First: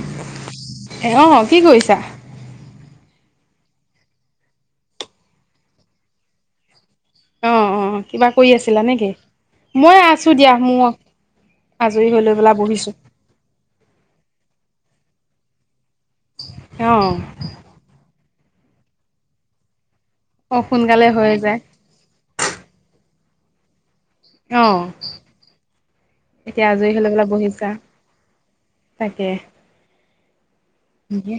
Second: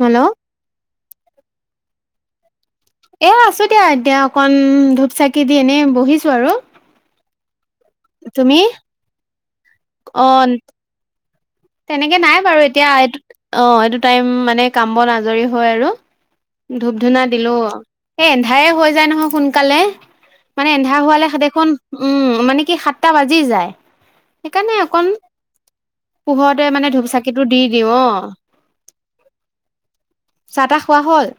Hello এহ [unintelligible] কি কৰিছা? এ আছো দিয়া এতিয়া অকন ধূপ চাকি দি এনেই বহিছো আৰু। অ অ। কিবা কৰি তুমি আছিলা নেকি? মই অ আছো দিয়া মই তেনেকে নাই বাৰু এতিয়া। অ এইটো টাইম মানে কাম বন আজ জৰি হৈ আৰু। ধূপ অ', ধুনা দিলো। এ এন্ধাৰে হৈ যায় নহয় সোনকালে। অ', মানে এন্ধা সোনকালে হৈ হোৱালে সাতে যায়। এখন, উম মানে কি সাত এটা বাজি যায়। সেইকাৰণে অ', অকণ এতিয়া পোহৰতে আজৰি মানে হৈ ধূপ লৈ পেলাই চাকিটো দি বহিছা দিওঁ অ। তাকে। চাহ তাহ খোৱা হ'ল?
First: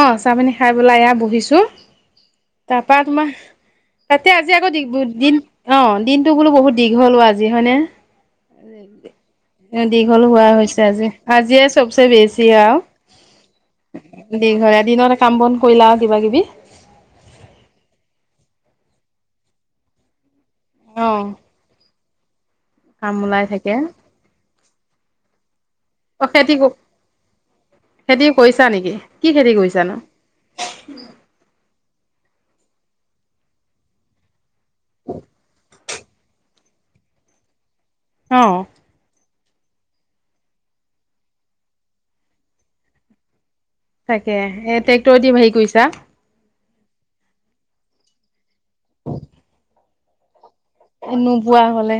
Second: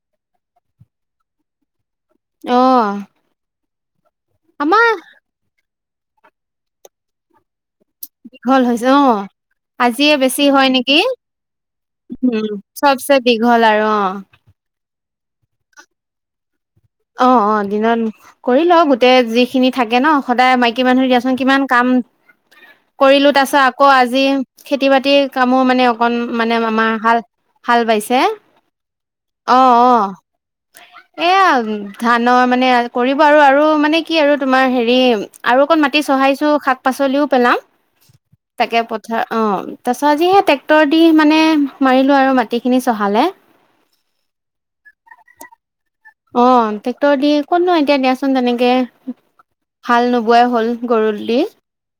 অ, চাহ পানী খাই বেলাই এয়া বহিছো। অ তাৰপা তোমাৰ, তাতে আজি আকৌ আমাৰ দিন, অ দিনটো বোলো বহুত দীঘলো, আজি হয়নে? দীঘল হৈছে। অ আজিয়ে দীঘল বেছি হোৱা হয় হৈছে নেকি আজি। আজিয়ে উম চবচে দীঘল। আৰু অ দিঘলে দিন, কাম বন কৰিলা আৰু কিবা কিবি? অ অ দিনত কৰি লও গোটেই যিখিনি থাকে ন। সদায় মাইকী মানুহ অ', দিয়াচোন কিমান কাম কাম কৰিলো। ওলাই তাৰিছত থাকে। আকৌ আজি খেতি বাতিৰ কামো মানে অকণ অ', মানে খেতি আমাৰ হাল হাল বাইছে, খেতি কৰিছা নেকি? কি খেতি অ অ কৰিছানো? এয়া আৰু। [unintelligible] ধানৰ মানে কৰিব আৰু আৰু মানে কি আৰু তোমাৰ হেৰি আৰু অকণ মাটি চহাইছো, শাক পাচলিও পেলাম। [unintelligible] অ'। তাকে পথা, অ, তাৰ পিছত আজি সেই ট্ৰেক্টৰ দি মানে মাৰিলো আৰু মাটিখিনি চহালে। [unintelligible] তাকে, এ ট্ৰেক্টৰ দি হেৰি কৰিছা? অ। টেক্টৰ দি কতনো এতিয়া দিয়াচোন তেনেকে, গে, হাল নুবোৱাই, হল গৰুদি। নোবোৱা হ'লে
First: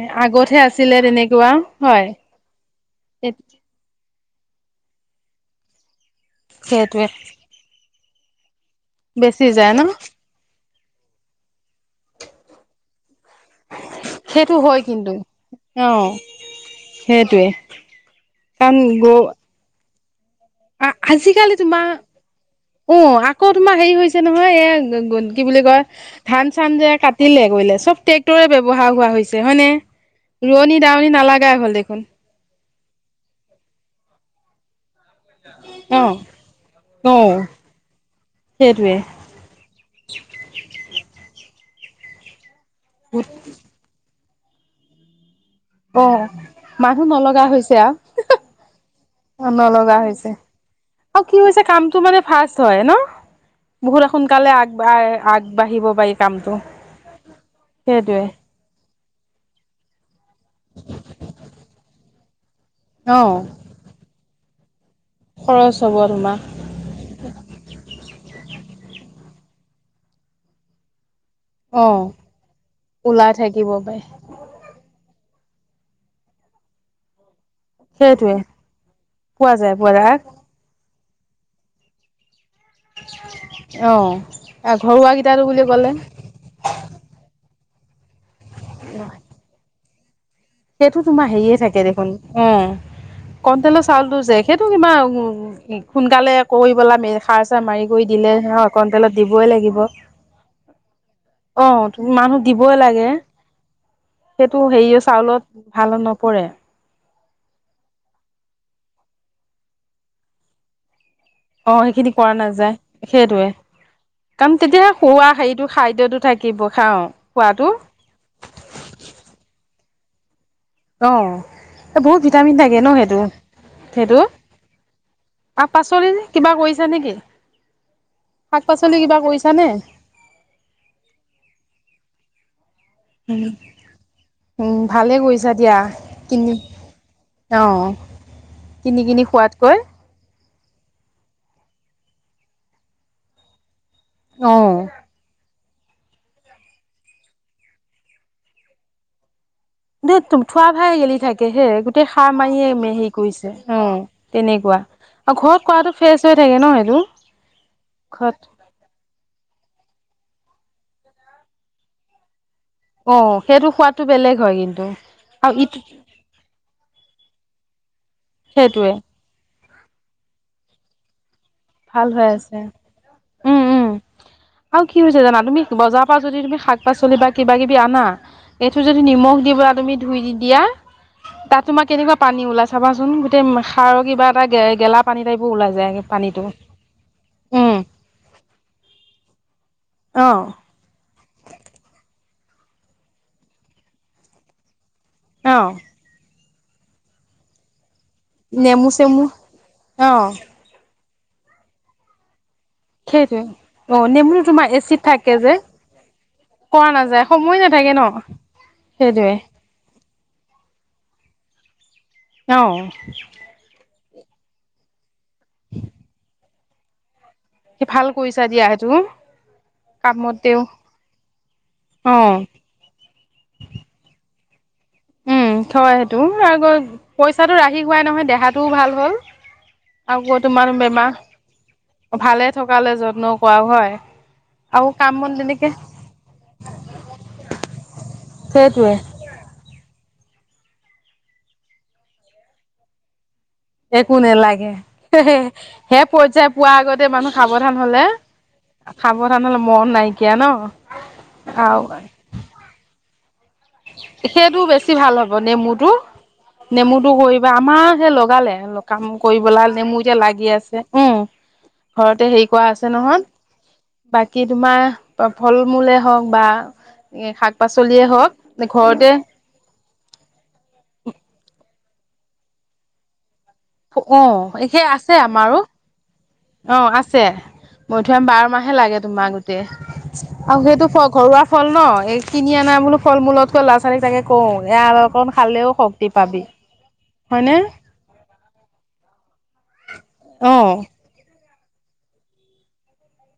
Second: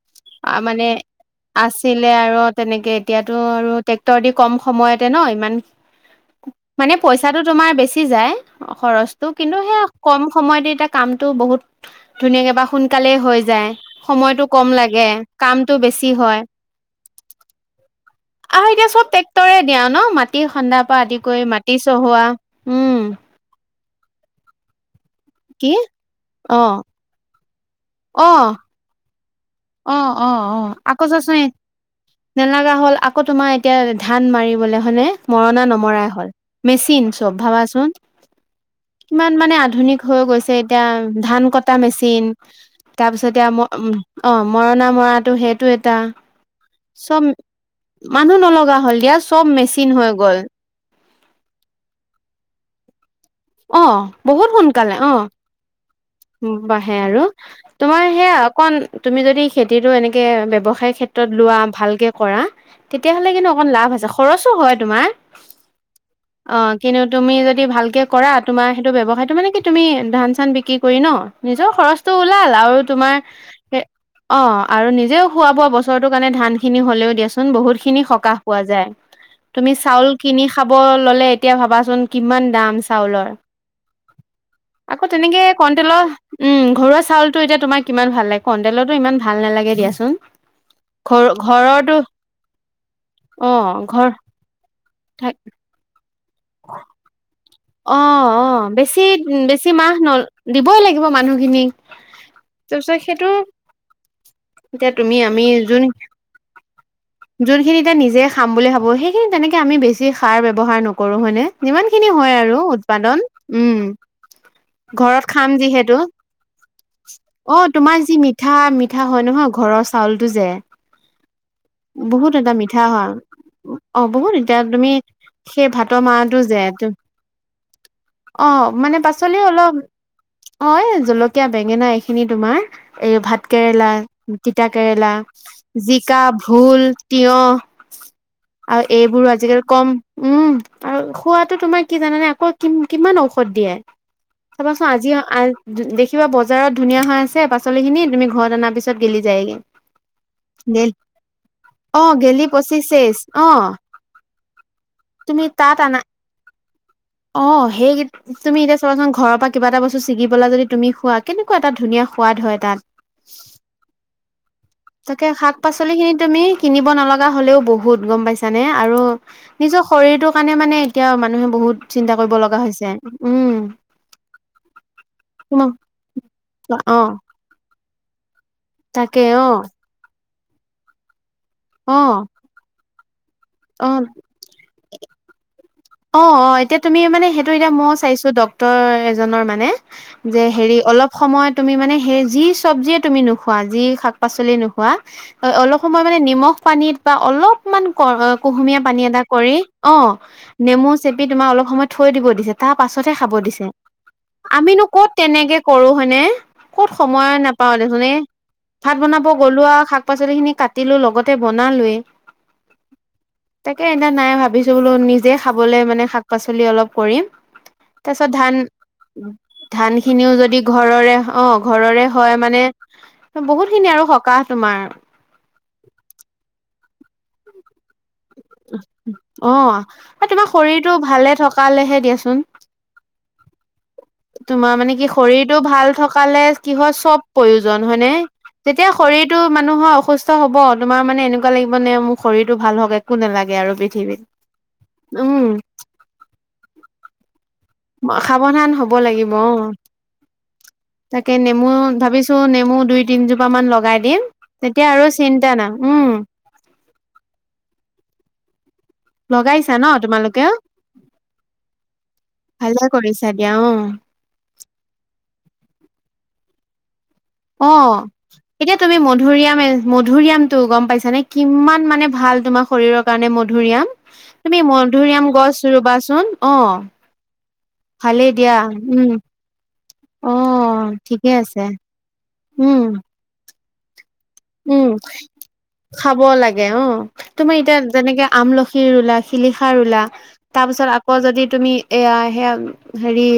আ আগতহে মানে আছিলে তেনেকুৱা হয়। আছিলে আৰু তেনেকে এতিয়াটো আৰু ত্ৰেক্টৰ দি। কম সময়তে ন ইমান মানে সেইটোৱে। পইচাটো তোমাৰ বেছি উঠি যায় খৰচটো বেচি কিন্তু যায় ন? সেইয়া কম সময় দি তাক কামতটো বহুত ধুনীয়াকে বা সোনকালে হৈ যায় সময়তটো সেইটো কম হয় লাগে কিন্তু। কামতটো বেছি অ' হয় সেইটোৱে আৰু কাৰণ এতিয়া চব গৰু টেক্টৰে দিয়া ন মাটি খ্দাৰ পৰা আদি কৰি আজিকালি মাটি তোমাৰ চহোৱা উম [unintelligible] অ' আকৌ তোমাৰ হেৰি হৈছে নহয় এয়া গ কি বুলি কয় ধান অ চান যে কাটিলে বইলে [unintelligible] চব অ ট্ৰেক্টৰে ব্যৱহাৰ হোৱা হৈছে হয়নে অ অ ৰোৱনী দাৱনি নালাগা হল দেখোন নেলগা হ'ল আকৌ তোমাৰ এতিয়া ধান মাৰিবলৈ হয়নে মৰণা নমৰাই অ' হল মেচিন চব অ' ভাবাচোন সেইটোৱে। কিমান মানে আধুনিক হৈ গৈছে এতিয়া ধান কট তা মেচিন তাৰপিছতে অ উম অ মৰণা মৰাটো সেই টো এটা অ মানুহ চব নলগা হৈছে আও মানুহ নলগা হ'ল দিয়া চব মেচিন নলগা হৈ হৈছে গল আৰু কি হৈছে কামটো মানে ফাৰ্ষ্ট হয় নহ অ বহুত সোনকালে অ আগবাঢ়িব পাৰি কামটো বাঢ়ে আৰু তোমাৰ সেইটোৱে সেয়া অকণ তুমি যদি খেতিটো এনেকে ব্যৱসায় ক্ষেত্ৰত লোৱা ভালকে কৰা অ তেতিয়াহ'লে কিন্তু অকন লাভ আছে খৰচো হয় তোমাৰ খৰচ হ'ব তোমাৰ অ কিন্তু তুমি যদি ভালকে তোমাৰ সেইটো ব্যৱসায়টো মানে কি তুমি ধান চান বিক্ৰী কৰি ন নিজৰ অ খৰচটো ওলাল আৰু তোমাৰ ওলাই থাকিব পাৰি অ আৰু নিজেও খোৱা বোৱা বছৰটোৰ কাৰণে ধান খিনি হলেও দিয়াছো বহুত খিনি সেইটোৱে সকাহ পোৱা যায় পোৱা তুমি যায় পোৱা চাউল যায় কিনি খাব ললে এতিয়া ভাবাচোন কিমান দাম চাউল অ আকৌ ঘৰুৱা তেনেকে কেইটাটো বুলি ক'লে কন্ট্ৰল উম! ঘৰুৱা চাউলটো এতিয়া তোমাৰ কিমান ভাল লাগে? কণ্টেতো ইমান ভাল নালাগে দিয়া সোহ সেইটো তোমাৰ হেৰিয়ে থাকে দেখোন অ, অ কন্টলৰ ঘৰ চাউলটো যে সেইটো কিবা ম থাক এক [unintelligible] সোনকালে কৰি পেলাম এখাজ অ- অ- বেছি বেছি লাগিব মাহ ন দিবই লাগিব মানুহ অ- মানুহ দিবই লাগে। সেইটো এতিয়া হেৰি তুমি আমি চাউলত যোন ভাল নপৰে যোনখিনি এতিয়া নিজে খাম বুলি ভাবোঁ সেইখিনি তেনেকে আমি বেছি সাৰ ব্যৱহাৰ নকৰোঁ কৰো হয়নে অ যিমান খিনি সেইখিনি কৰা হয় আৰু নাযায় উৎপাদন সেইটোৱে কাৰণ তেতিয়া ঘৰত খোৱা খাম হেৰিটো যিহেতু খাদ্যটো থাকিব খাওঁ অ খোৱাটো তোমাৰ যি মিঠা মিঠা হয় নহয় ঘৰ চাউলটো যে অ এই বহুত এটা ভিটামিন থাকে মিঠা ন হয় সেইটো, অ সেইটো বহুত এতিয়া তুমি সেই আৰু ভাতৰ পাচলি মাৰটো কিবা যে কৰিছা নেকি? অ শাক মানে কিবা পাচলি কৰিছানে অলপ অ এই জলকীয়া, বেঙেনা এইখিন খিনি তোমাৰ এই ভাত কেৰেলা, তিতা উম কেৰেলা, ভালে কৰিছা দিয়া জিকা, কিনি ভোল, তিয়হ অ আৰু কিনি কিনি এইবোৰো আজিকালি খোৱাতকৈ কম উম! আৰু খোৱাতো তোমাৰ কি জানে আকৌ কি কিমান ঔষধ দিয়ে অ চাবাচোন আজি আ দেখিবা বজাৰত ধুনীয়া হৈ আছে পাচলিখিনি তুমি ঘৰত অনাৰ পিছত গেলি যায়গৈ। থোৱা ভাই গেলি থাকে হে অ গোটেই সাৰ গেলি মাৰিয়ে পচি মে হেৰি চেচ কৰিছে অ তেনেকুৱা আৰু তুমি ঘৰত তাত কাতটো আনা ফ্ৰেচ হৈ থাকে ন সেইটো অ সেই ঘৰত তুমি এতিয়া চবাচোন ঘৰৰ পৰা কিবা এটা বস্তুটো চিঙি পেলাই যদি তুমি খোৱা কেনেকুৱা এটা ধুনীয়া সোৱাদ হয়। তাত অ সেইটো খোৱটো বেলেগ হয় কিন্তু তাকে আৰু ইটো নহ' বহুত বহুত গম পাইছানে সেইটোৱে আৰু নিজৰ শৰীৰটোৰ কাৰণে মানে এতিয়া মানুহে বহুত ভাল চিন্তা হৈ কৰিব লগা আছে হৈছে উম! উম! আৰু কি হৈছে জানা তুমি তোমাক বজাৰৰ পৰা যদি তুমি শাক -পাচলি অ', বা কিবা কিবি আনা উ [inaudible] এইটো যদি তাকে নিমখ অ', দিবা তুমি ধুই দি তিয়াহ তাত তোমাৰ কেনেকুৱা অ', পানী ওলাই চাবাচোন? এয়া সাৰৰ অ', কিবা এটা গেলা পানী টাইপো ওলাই যায়। অ', পানীটো অ', তুমি মানে সেইটো এতিয়া উম ময়ো চাইছো ডক্তৰ এজনৰ মানে মানে অ যে হেৰি অলপ সময় তুমি মানে সেই যি চবজিয়ে তুমি নোখোৱা, যি শাক পাচলিয়ে নোখোৱা অ অলপ সময় মানে নিমখ পানীত বা অলপমান ক কুহুমীয়া নেমু পানী এটা চেমু কৰি, অ মু চেপি তোমাৰ অলপ সময় থৈ দিব দিছে। তাৰ পাছতহে খাব সেইটোৱে দিছে। অ নেমুটো তোমাৰ আমিনো এচিড ক'ত থাকে যে তেনেকে কৰো হয়নে? ক'ত কৰা নাযায় সময় নাপাও নাথাকে ন দেছোন। এই ভাত বনাব সেইটোৱে গলো আৰু শাক শাক-পাচলি খিনি কাটি লৈ লগতে বনালোৱেই। অহ নাই ভাবিছো বোলো নিজে খাবলৈ মানে শাক পাচলি অলপ কৰিম ভাল তাৰ পিছত কৰিছা ধান, দিয়া সেইটো ধান খিনিও যদি কামতেও ঘৰৰে অ ঘৰৰে অ হয় মানে বহুত খিনি আৰু সকাহ তোমাৰ উম থয় সেইটো। আগত পইচাটো ৰাখি শিকোৱাই নহয় দেহাটোও ভাল হ'ল। অ আকৌ তোমাৰ শৰীৰটো বেমাৰ। ভালে থকালেহে দিয়াচোন ভালে থকালে যত্ন কৰাও হয়? তোমাৰ আৰু মানে কি কাম বন শৰীৰটো তেনেকে ভাল থকালে কি হয় চব প্ৰয়োজন হয়নে? যেতিয়া সেইটোৱে শৰীৰটো মানুহৰ অসুস্থ হ'ব তোমাৰ মানে এনেকোৱা লাগিব নে মোৰ শৰীৰটো ভাল হওক একো নালা একো নালাগে। হে হে, সেই পৰ্যায় পোৱা আগত তে মানুহ সাৱধান হলে সাৱধান হ'ব লাগিব, সাৱধান অ। হলে মৰণ নাইকিয়া ন তাকে নেমু আৰু ভাবিছো নেমু দুই তিন যো সেইটো বেছি ভাল হ'ব নাই নেমুটো। উম নেমুটো কৰিবা আমাৰ আজি লগালে অলপ কাম কৰিবলা লগাইছা ন নেমু এতিয়া লাগি তোমালোকেও আছে। উম ঘৰতে হেৰি কৰা ভালে আছে নহয়। কৰিছা দিয়া অ বাকী তোমাৰ ফল-মূলে হওক বা এ অ শাক-পাচলিয়ে হওক এতিয়া তুমি ঘৰতে মধুৰিআমে, মধুৰিআমটো গম পাইছা নে কিম কিমান মানে ভাল তোমাৰ শৰীৰৰ কাৰণে ম মধুৰিআম। অ তুমি সেই আছে মধুৰিআম আমাৰো গছ ৰুবাচোন। অ, মধুৰিআম ভালেই বাৰ দিয়া, মাহে লাগে উম। তোমাৰ গোটেই অ আৰু সেইটো ফ ঠিকে ঘৰুৱা আছে ফল ন, এই কিনি আনা উম বোলো ফল মূলত সৰু লৰা-ছোৱালী থাকে। উম খাব পাবি লাগে। অ, তুমি হয়নে এতিয়া যেনেকে আমলখিৰ ৰোলা শিলিখা ৰোলা। অ তাৰ পিছত আকৌ যদি তুমি এয়া সেয়া হেৰি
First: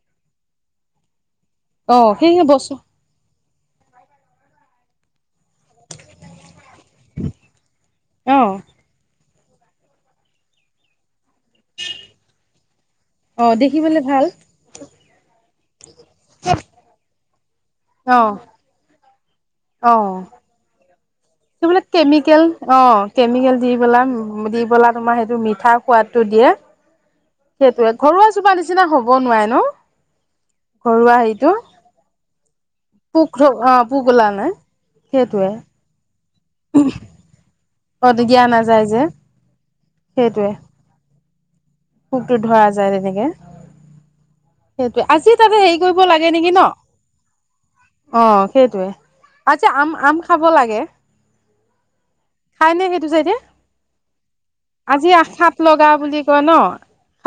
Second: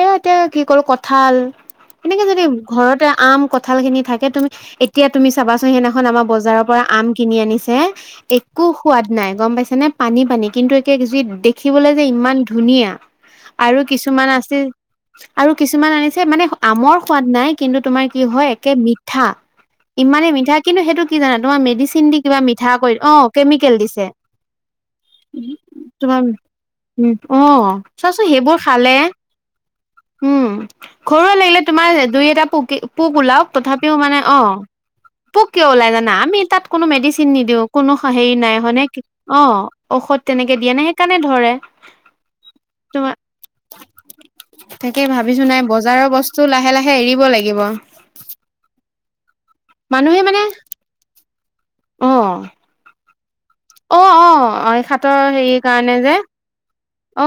এয়া এতিয়া কি কল, কঠাল। অ এনেকে সেই যদি বস্তু ঘৰতে আম ক কঠাল খিনি থাকে তুমি এতিয়া তুমি চোন সেইদিনাখন আমা বজাৰৰ পৰা আম কিনি আনিছে অ একো সোৱাদ নাই। গম পাইছে নে পানী পানী কিন্তু এয়া যি দেখিবলৈ যে ইমান ধুনীয়া অ আৰু দেখিবলে ভাল কিছুমান আছে আৰু কিছুমান আনি আছে মানে আমৰ সোৱাদ নাই। কিন্তু তোমাৰ কি অ হয় একে ঠা অ', ইমানেই মিঠা কিন্তু সেইটো কি জানা তোমাৰ সেইবিলাক মেডিচিন দি কিবা কেমিকেল মিঠা কৰি অ দি কেমিকেল পেলা দিছে দি পেলা তোমাৰ সেইটো মিঠা সোৱাদটো তোমাৰ দিয়ে অ সেইটোৱে ঘৰুৱা চোৱাচোন জোপা সেইবোৰ নিচিনা খালে হ'ব নোৱাৰে ন উ ঘৰুৱা লাগিলে তোমাৰ দুই এটা পোক ওলাওক অ', তথাপিও পোক মানে ওলা অ। নাই পুক সেইটোৱে কিয় ওলাই জানা আমি তাত কোনো মেডিচিন নিদিয়ে। কোনো অ', হেৰি দিয়া নাই হয়নে নাযায় যে অ ঔষধ সেইটোৱে তেনেকে দিয়া নে সেইকাৰণে ধৰে পোকটো ধৰা যায় তোমাৰ তেনেকে তাকে সেইটোৱে আজি ভাবিছো তাতে নাই হেৰি কৰিব বজাৰৰ লাগে বস্তু নেকি ন লাহে লাহে এৰিব লাগিব। আ আম মানুহে মানে খাব লাগে। অ, খাই নাইকে তুজ এতিয়া [unintelligible] অ অ খাতৰ হেৰি কাৰণে যে।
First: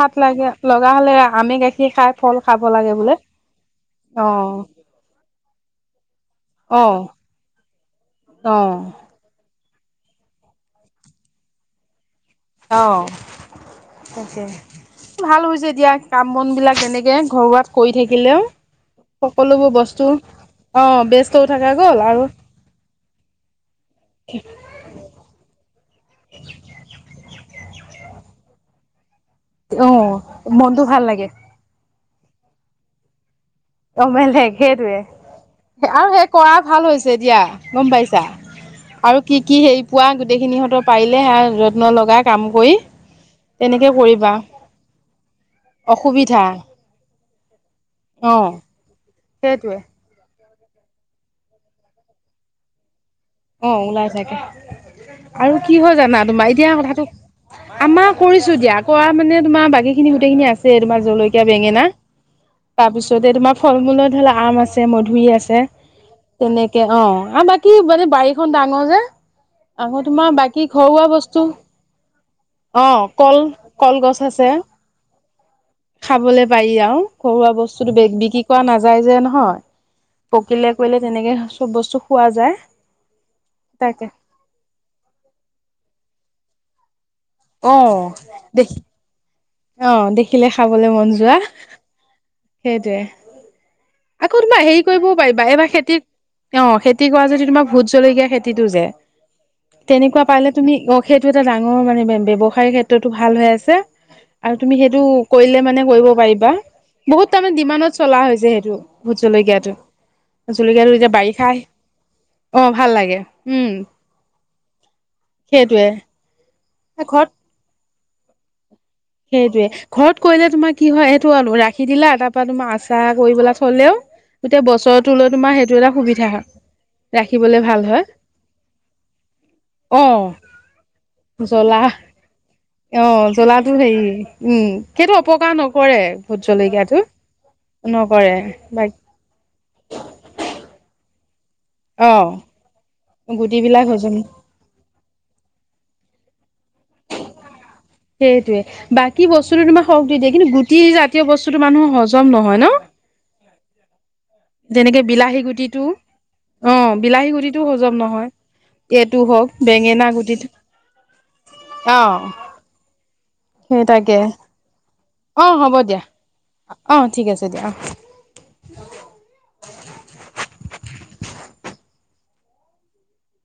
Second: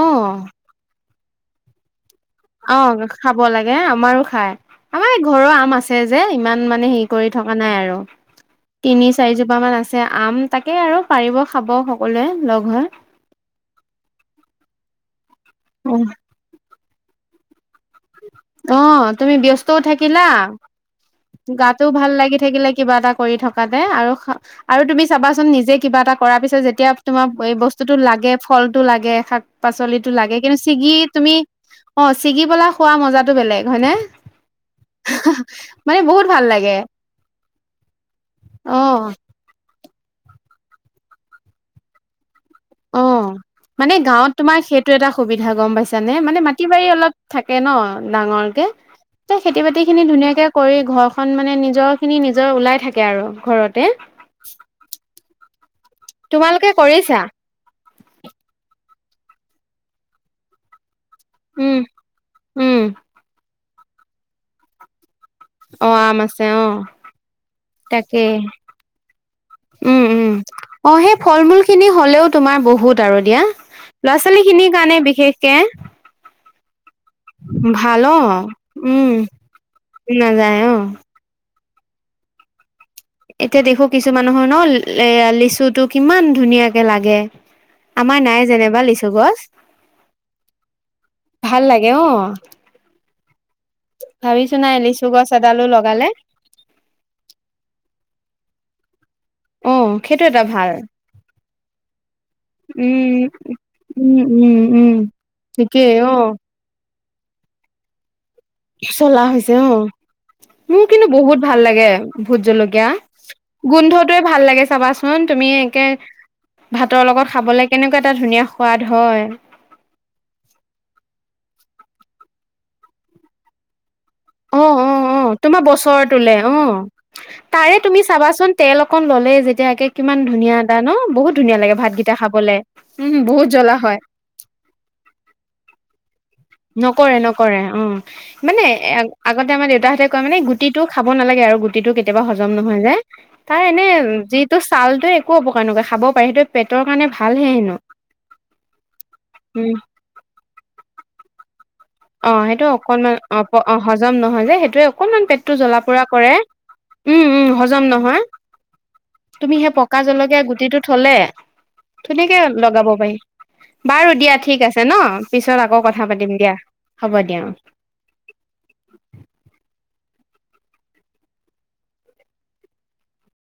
অ, লাগে লগা। আমি গাখীৰ খাই ফল খাব অ লাগে বোলে খাব লাগে আমাৰো খাই অ', আমাৰ এই ঘৰৰ আম আছে যে ইমান মানে হেৰি অ', কৰি থকা নাই আৰু অ'। তিনি চাৰিজোপা মান আছে ছে আম তাকে আৰু পাৰিব খাব সকলোৱে লগ অ হৈ। তাকে ভাল হৈছে এতিয়া অ কাম বন বিলাক এনেকে ঘৰুৱাত কৰি থাকি অ তুমি ব্যস্তও থাকিলা অ', ব্যস্তও থাকা গাটোও গ'ল ভাল আৰু লাগি থাকিলে কিবা এটা কৰি থক বাদে আৰু আৰু তুমি চাবাচোন নিজে কিবা এটা কৰাৰ পিছত যেতিয়া তোমাৰ কৈ বস্তুতো লাগে ফল টো লাগে শাক পাচলিটো অ', লাগে কিন্তু মনটো ছিগি ভাল লাগে তুমি খা অ ছিগিবেলা খোৱা মাজাতো বেলেক অ বেলেগ সেইটোয়ে মানে আৰু বহুত সেই কৰা লাগে ভাল হৈছে দিয়া গম পাইছা অ আৰু কি কি হেৰি পোৱা গোটেইখিনিহঁত পাৰে যত্ন লগাই কাম কৰি অ তেনেকে মানে কৰিবা গাঁৱত তোমাৰ সেইটো এটা সুবিধা গম পাইছানে মানে অসুবিধা মাটি বাৰী অলপ থাকে ন অ'। ডাঙৰকে যে খেতি সেইটোৱে। বাতি খিনি ধুনীয়াকে কৰি ঘৰ খন মানে নিজৰ খিনি নিজৰ ওলাই থাকে কে আৰু অ', ঘৰতে ওলাই থাকে আৰু কি হয় জানা তোমা এতিয়া তোমালোকে কথাটো কৰিছা আমাৰ কৰিছো দিয়া খোৱা মানে তোমাৰ বাকী খিনি গোটেই খিনি আছে তোমাৰ জলকীয়া উম বেঙেনা উম তাৰপিছতে তোমাৰ ফল মূলৰ ধলে আম আছে মধুৰি আছে অ তেনেকে অ আ বাকী মানে এ বাৰীখন ডাঙৰ যে আকৌ উম তোমাৰ উম বাকী অ ঘৰুৱা সেই ফল বস্তু মূল খিনি হলেও তোমাৰ অ বহুত আৰু কল দিয়া ল'ৰা কলগছ ছোৱালী আছে খিনিৰ কাৰণে বিশেষকে তিয়াও ঘৰুৱা বস্তুতো ভাল অ বিক্ৰী কৰা নাযায় উম যে নহয় নাযায় পকিলে অ কৰিলে তেনেকে বস্তু খোৱা যায় এতিয়া দেখো তাকে কিছু মানুহৰ ন এ লিচুটো কিমান ধুনীয়াক লাগে অ আমাৰ নাই দেখি যেনেবা লিচু গছ অ দেখিলে খাবলে মন যোৱা ভাল লাগে অ সেইটোয়ে এহ আকৌ ভাবিছো তোমাৰ নাই হেৰি লিচু কৰিবও গছ পাৰিবা এডালো এইবাৰ খেতি লগালে অ খেতি কৰা যদি তোমাৰ ভোত জলকীয়া খেতি টিটু যে অ তেনেকুৱা সেইটো এটা পালে ভাল তুমি অ সেইটো এটা ডাঙৰ মানে ব্যৱসায় ক্ষেত্ৰতো উম ভাল হৈ আছে উম আৰু উম তুমি উম সেইটো কৰিলে মানে ঠিকেই কৰিব অ পাৰিবা বহুত তাৰমানে ডিমানত চলা হৈছে সেইটো ভোট চলা হৈছে অ জলকীয়াটো মোৰ জলকীয়াটো কিন্তু এতিয়া বহুত বাৰিষা ভাল লাগে ভোত অ জলকীয়া ভাল লাগে উম গোন্ধটোৱে ভাল লাগে চাবাচোন তুমি একে সেইটোৱে ভাতৰ লগত ঘৰত খাবলে কেনেকুৱা এটা ধুনীয়া সোৱাদ হয় সেইটোৱে ঘৰত কৰিলে তোমাৰ কি হয় সেইটো আলো ৰাখি দিলা এটা তা তোমাক আচাৰ কৰিপেলাই থলেও অ গোটেই অ অ বছৰটোলৈ তোমাৰ সেইটো এটা বছৰ সুবিধা তোলে হয় অ ৰাখিবলে তাৰে ভাল তুমি হয় চাবাচোন তেল অকন ললেই যেতিয়াকে কিমান অ ধুনীয়া এটা ন বহুত ধুনীয়া জ্বলা লাগে ভাতকেইটা খাবলে উম বহুত জ টো হেৰি উম সেইটো অপকাৰ নকৰে ভোট জলকীয়াটো নকৰে নকৰে উম নকৰে মানে বাক আগতে আমাৰ দেউতাহঁতে কয় মানে গুটিটো খাব নালাগে আৰু গুটিটো অ কেতিয়াবা হজম নহয় যে তাৰ গুটিবিলাক এনে হজম যিটো ছালটো একো অপকাৰ নকৰে খাব সেইটো পেটৰ কাৰণে ভাল হে হেনো সেইটোয়ে বাকী বস্তুটো উম তোমাৰ সখ দি দিয়ে কিন্তু গ তি জাতীয় বস্তু অ সেইটো অকনমান অ অ হজম নহয় সেইটোয়ে যেনেকে অকনমান বিলাহী পেটটো জ্বলা গুটিটো পুৰা কৰে অ উম বিলাহী উম গুটিটো হজম নহয় এইটো হওক তুমি সেই পকা বেঙেনা জলকীয়া গুটিটো থলে অ ধুনীয়াকে লগাব পাৰি সেই বাৰু তাকে দিয়া ঠিক আছে ন অ পিছত হ'ব আকৌ দিয়া কথা পাতিম দিয়া ঠিক আছে দিয়া অ